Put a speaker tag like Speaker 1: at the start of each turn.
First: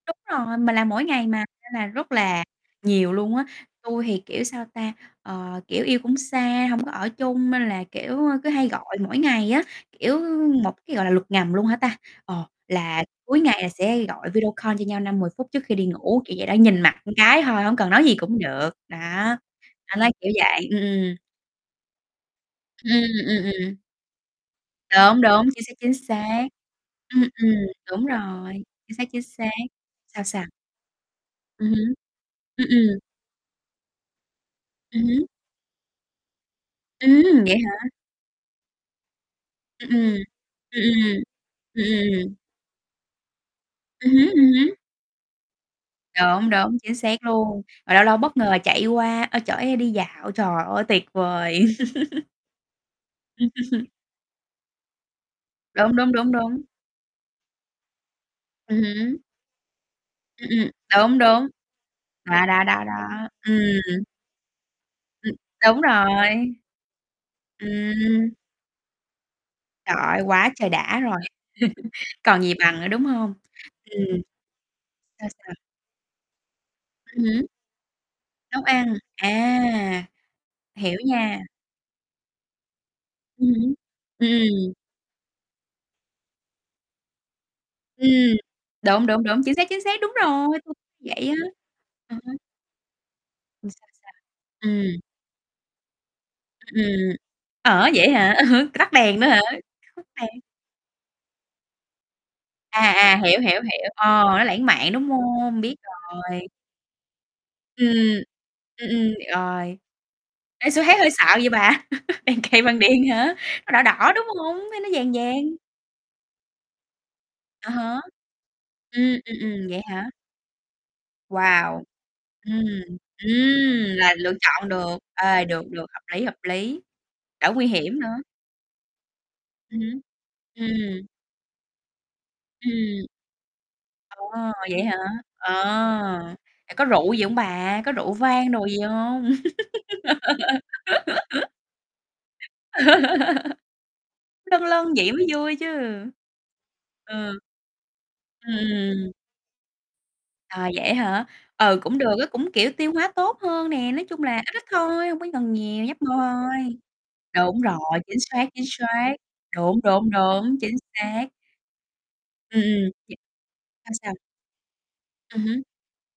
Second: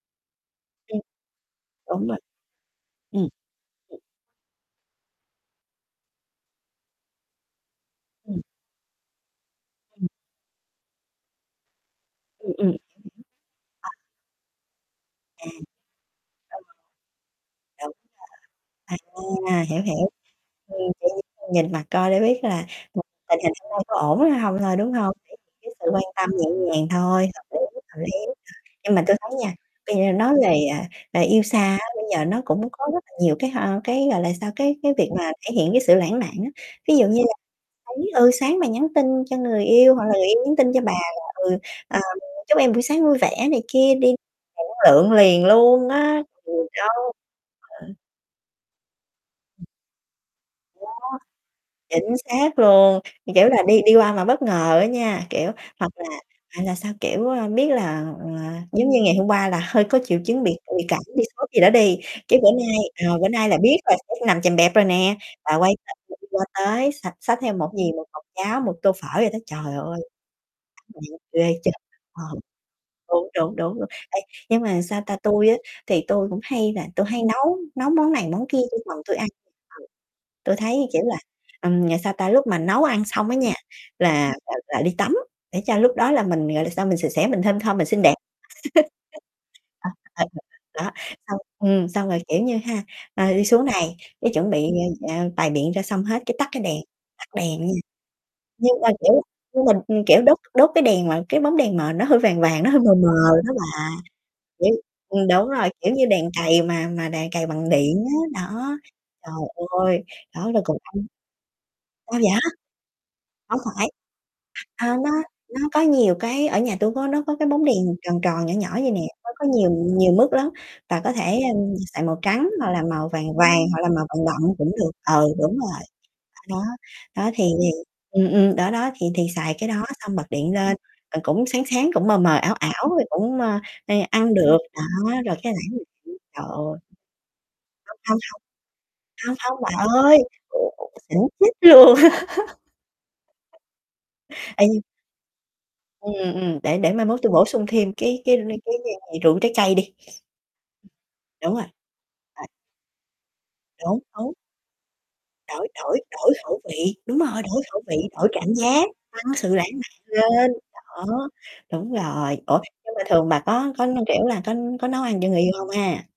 Speaker 1: Đúng rồi, mình làm
Speaker 2: Ừm.
Speaker 1: mỗi ngày mà nên là
Speaker 2: Đúng
Speaker 1: rất
Speaker 2: rồi.
Speaker 1: là nhiều
Speaker 2: Ừm.
Speaker 1: luôn á.
Speaker 2: Ừm.
Speaker 1: Tui thì, kiểu, sao ta, ờ, kiểu, yêu cũng xa, hông có ở chung nên là, kiểu, ơ,
Speaker 2: Ừm.
Speaker 1: cứ hay gọi mỗi ngày á,
Speaker 2: Ừm.
Speaker 1: kiểu, một cái gọi là luật ngầm luôn hả ta, ờ,
Speaker 2: Ừm, ừm. Hiểu, hiểu.
Speaker 1: là cuối ngày là
Speaker 2: À.
Speaker 1: sẽ gọi video call cho nhau 5-10
Speaker 2: À.
Speaker 1: phút
Speaker 2: Ừm.
Speaker 1: trước khi đi ngủ, kiểu vậy đó, nhìn mặt một cái thôi, hổng cần
Speaker 2: Đúng
Speaker 1: nói gì cũng được. Đó.
Speaker 2: nha. À, hiểu,
Speaker 1: Anh
Speaker 2: hiểu.
Speaker 1: nói kiểu vậy. Ừm,
Speaker 2: Ừm, kiểu,
Speaker 1: ừm.
Speaker 2: nhìn mặt coi để biết là
Speaker 1: Ừm,
Speaker 2: [unintelligible]
Speaker 1: ừm,
Speaker 2: tình
Speaker 1: ừm, ừm,
Speaker 2: hình hôm
Speaker 1: ừm.
Speaker 2: nay có ổn hay hông thôi, đúng hông?
Speaker 1: Đúng,
Speaker 2: Thể
Speaker 1: đúng,
Speaker 2: hiện
Speaker 1: chính
Speaker 2: cái
Speaker 1: xác,
Speaker 2: sự
Speaker 1: chính
Speaker 2: quan tâm
Speaker 1: xác.
Speaker 2: nhẹ nhàng
Speaker 1: Ừm,
Speaker 2: thôi, hợp
Speaker 1: ừm,
Speaker 2: lý, hợp
Speaker 1: đúng
Speaker 2: lý.
Speaker 1: rồi.
Speaker 2: Nhưng
Speaker 1: Chính
Speaker 2: mà
Speaker 1: xác,
Speaker 2: tui
Speaker 1: chính
Speaker 2: thấy
Speaker 1: xác.
Speaker 2: nha, tuy nhiên
Speaker 1: Sao,
Speaker 2: nói
Speaker 1: sao?
Speaker 2: về, à, về yêu xa
Speaker 1: Ừm
Speaker 2: á,
Speaker 1: hứm.
Speaker 2: bây giờ nó
Speaker 1: Ừm,
Speaker 2: cũng có
Speaker 1: ừm.
Speaker 2: rất là nhiều cái, hơ, cái, gọi là sao, cái cái
Speaker 1: Ừm
Speaker 2: việc
Speaker 1: hứm.
Speaker 2: mà thể hiện cái sự lãng mạn á. Ví dụ như là
Speaker 1: Ừm, vậy hả?
Speaker 2: thấy, ừ, sáng mà nhắn tin cho người
Speaker 1: Ừm,
Speaker 2: yêu, hoặc là
Speaker 1: ừm.
Speaker 2: người yêu nhắn tin cho
Speaker 1: Ừm,
Speaker 2: bà
Speaker 1: ừm.
Speaker 2: là, ừ,
Speaker 1: Ừm,
Speaker 2: à, [unintelligible]
Speaker 1: ừm.
Speaker 2: "Chúc em buổi sáng vui vẻ" này kia
Speaker 1: Ừm
Speaker 2: đi
Speaker 1: hứm, ừm hứm.
Speaker 2: [unintelligible] lượng liền luôn á.
Speaker 1: Đúng,
Speaker 2: Mình
Speaker 1: đúng, chính
Speaker 2: đâu
Speaker 1: xác luôn. Mà
Speaker 2: ừ.
Speaker 1: lâu lâu bất ngờ chạy qua, ơ, chở em đi dạo. Trời ơi,
Speaker 2: Đó.
Speaker 1: tuyệt vời!
Speaker 2: Chính xác luôn,
Speaker 1: Ừm.
Speaker 2: kiểu là, đi đi qua mà bất ngờ á nha, kiểu, hoặc
Speaker 1: Đúng,
Speaker 2: là
Speaker 1: đúng, đúng, đúng.
Speaker 2: hoặc là sao, kiểu, ơ, biết là, ờ,
Speaker 1: Ừm
Speaker 2: giống như ngày
Speaker 1: hứm.
Speaker 2: hôm qua là hơi có triệu chứng
Speaker 1: Ừm,
Speaker 2: bị c
Speaker 1: ừm.
Speaker 2: bị cảm
Speaker 1: Đúng,
Speaker 2: đi,
Speaker 1: đúng.
Speaker 2: sốt gì đó đi, cái
Speaker 1: Đó,
Speaker 2: bữa
Speaker 1: đó,
Speaker 2: nay,
Speaker 1: đó,
Speaker 2: ờ, bữa
Speaker 1: đó.
Speaker 2: nay là biết rồi
Speaker 1: Ừm.
Speaker 2: sẽ nằm chèm bẹp rồi nè,
Speaker 1: Ừm.
Speaker 2: và quay
Speaker 1: Đúng
Speaker 2: [unintelligible] qua
Speaker 1: rồi.
Speaker 2: tới xạch xách theo một gì, một hộp
Speaker 1: Ừm.
Speaker 2: cháo, một tô phở vậy đó, trời
Speaker 1: Trời
Speaker 2: ơi.
Speaker 1: ơi, quá trời đã rồi!
Speaker 2: [unintelligible] Ghê trời! Ờ,
Speaker 1: Còn gì bằng nữa, đúng
Speaker 2: đúng,
Speaker 1: hông?
Speaker 2: đúng, đúng luôn. Ê,
Speaker 1: Ừm.
Speaker 2: nhưng mà, sao ta,
Speaker 1: Sao
Speaker 2: tui
Speaker 1: sao?
Speaker 2: á thì tui cũng hay là tui hay
Speaker 1: Ừm hứm.
Speaker 2: nấu nấu món này món kia
Speaker 1: Nấu
Speaker 2: cho
Speaker 1: ăn.
Speaker 2: chồng tui ăn
Speaker 1: À.
Speaker 2: [unintelligible] tui thấy,
Speaker 1: Hiểu
Speaker 2: kiểu là,
Speaker 1: nha.
Speaker 2: ừm, à, sao ta, lúc mà nấu ăn xong á
Speaker 1: Ừm
Speaker 2: nha,
Speaker 1: hứm. Ừm,
Speaker 2: là là
Speaker 1: ừm.
Speaker 2: là đi tắm để cho lúc đó là mình, gọi là sao, mình sạch sẽ, mình thơm thơm mình xinh
Speaker 1: Ừm.
Speaker 2: đẹp.
Speaker 1: Đúng, đúng, đúng, chính xác, chính xác, đúng
Speaker 2: Ờ. Ừ.
Speaker 1: rồi! Tui
Speaker 2: Đó,
Speaker 1: vậy á.
Speaker 2: xong, ừm, xong
Speaker 1: Ờ
Speaker 2: rồi,
Speaker 1: ha.
Speaker 2: kiểu như ha, ờ, đi xuống
Speaker 1: Ừm, sao
Speaker 2: này
Speaker 1: sao?
Speaker 2: cái chuẩn bị,
Speaker 1: Ừm.
Speaker 2: a, bày biện ra xong hết cái tắt cái
Speaker 1: Ưm,
Speaker 2: đèn,
Speaker 1: ừm.
Speaker 2: tắt đèn nha,
Speaker 1: Ở vậy hả?
Speaker 2: nhưng mà
Speaker 1: Tắt đèn
Speaker 2: kiểu
Speaker 1: nữa hả?
Speaker 2: nhưng mà, ừm,
Speaker 1: Khúc
Speaker 2: kiểu đốt
Speaker 1: này
Speaker 2: đốt cái đèn mà cái bóng đèn mờ nó hơi vàng vàng, nó hơi
Speaker 1: À,
Speaker 2: mờ mờ
Speaker 1: à, hiểu,
Speaker 2: đó
Speaker 1: hiểu,
Speaker 2: bà,
Speaker 1: hiểu. Ờ, nó lãng
Speaker 2: kiểu
Speaker 1: mạn, đúng
Speaker 2: ừm, đúng
Speaker 1: hông?
Speaker 2: rồi,
Speaker 1: Biết
Speaker 2: kiểu như đèn
Speaker 1: rồi.
Speaker 2: cầy mà mà đèn cầy bằng
Speaker 1: Ừm,
Speaker 2: điện
Speaker 1: ừm.
Speaker 2: á, đó,
Speaker 1: Ừm, ừm,
Speaker 2: trời
Speaker 1: rồi.
Speaker 2: ơi, đó, là
Speaker 1: Ê,
Speaker 2: còn
Speaker 1: sao
Speaker 2: ăn
Speaker 1: thấy hơi sợ vậy bà.
Speaker 2: sao vậy?
Speaker 1: Đèn cầy bằng điện hả?
Speaker 2: Hổng
Speaker 1: Nó đỏ
Speaker 2: phải.
Speaker 1: đỏ, đúng hông? Hay
Speaker 2: Ờ,
Speaker 1: nó
Speaker 2: nó
Speaker 1: vàng vàng?
Speaker 2: nó có nhiều cái ở nhà tui có nó có cái bóng
Speaker 1: À
Speaker 2: đèn
Speaker 1: há.
Speaker 2: tròn tròn, nhỏ nhỏ vậy nè,
Speaker 1: Ừm,
Speaker 2: nó
Speaker 1: ừm,
Speaker 2: có
Speaker 1: ừm,
Speaker 2: nhiều
Speaker 1: vậy hả?
Speaker 2: nhiều mức lắm và có thể, a,
Speaker 1: Wow!
Speaker 2: xài màu trắng
Speaker 1: Ừm.
Speaker 2: hoặc là màu vàng vàng hoặc
Speaker 1: Ừm,
Speaker 2: là màu
Speaker 1: là
Speaker 2: vàng
Speaker 1: lựa
Speaker 2: đậm
Speaker 1: chọn
Speaker 2: cũng được.
Speaker 1: được.
Speaker 2: Ừ,
Speaker 1: Ê,
Speaker 2: đúng
Speaker 1: được,
Speaker 2: rồi.
Speaker 1: được, hợp lý, hợp
Speaker 2: Đó,
Speaker 1: lý.
Speaker 2: đó, dó, thì
Speaker 1: Đỡ nguy
Speaker 2: thì
Speaker 1: hiểm nữa.
Speaker 2: ừm, ừm, đó, đó thì thì xài cái
Speaker 1: Ừm
Speaker 2: đó
Speaker 1: hứm.
Speaker 2: xong bật điện lên,
Speaker 1: Ừm.
Speaker 2: rồi cũng sáng sáng, cũng mờ mờ, ảo ảo rồi
Speaker 1: Ừm.
Speaker 2: cũng, ơ, [unintelligible]
Speaker 1: Ồ,
Speaker 2: ăn được,
Speaker 1: vậy hả?
Speaker 2: đó rồi cái
Speaker 1: Ờ.
Speaker 2: lãng mạn. Trời
Speaker 1: À,
Speaker 2: ơi.
Speaker 1: có rượu gì hông bà? Có
Speaker 2: Ừ,
Speaker 1: rượu
Speaker 2: hông, hông.
Speaker 1: vang đồ gì hông?
Speaker 2: Hông, hông, bà ơi, rượu uống xỉn chết luôn.
Speaker 1: Lâng
Speaker 2: Ê, nh
Speaker 1: lâng vậy mới vui chứ.
Speaker 2: Ừm, ừm, để để mai mốt tui
Speaker 1: Ừ.
Speaker 2: bổ sung thêm cái cái r
Speaker 1: Ừm, ừm,
Speaker 2: cái gian
Speaker 1: ừm.
Speaker 2: hàng rượu trái cây đi.
Speaker 1: À, vậy á hả?
Speaker 2: Đúng rồi.
Speaker 1: Ừ, cũng được á,
Speaker 2: Ờ.
Speaker 1: cũng, kiểu, tiêu hóa tốt hơn nè,
Speaker 2: Đúng.
Speaker 1: nói chung
Speaker 2: Đúng.
Speaker 1: là ít ít thôi, hông có cần
Speaker 2: Đổi
Speaker 1: nhiều,
Speaker 2: đổi
Speaker 1: nhấp môi
Speaker 2: đổi khẩu
Speaker 1: thôi.
Speaker 2: vị, đúng rồi,
Speaker 1: Đúng
Speaker 2: đổi
Speaker 1: rồi,
Speaker 2: khẩu vị,
Speaker 1: chính
Speaker 2: đổi
Speaker 1: xác,
Speaker 2: cảm
Speaker 1: chính
Speaker 2: giác,
Speaker 1: sác.
Speaker 2: tăng sự lãng
Speaker 1: Đúng, đúng,
Speaker 2: mạn lên.
Speaker 1: đúng, chính
Speaker 2: Đó,
Speaker 1: xác.
Speaker 2: đúng rồi. Ủa,
Speaker 1: Ừm, ừm.
Speaker 2: nhưng mà
Speaker 1: Nh
Speaker 2: thường bà có có,
Speaker 1: sao
Speaker 2: như
Speaker 1: sao?
Speaker 2: kiểu là, có có nấu ăn cho người
Speaker 1: Ừm
Speaker 2: yêu
Speaker 1: hứm.
Speaker 2: hông ha?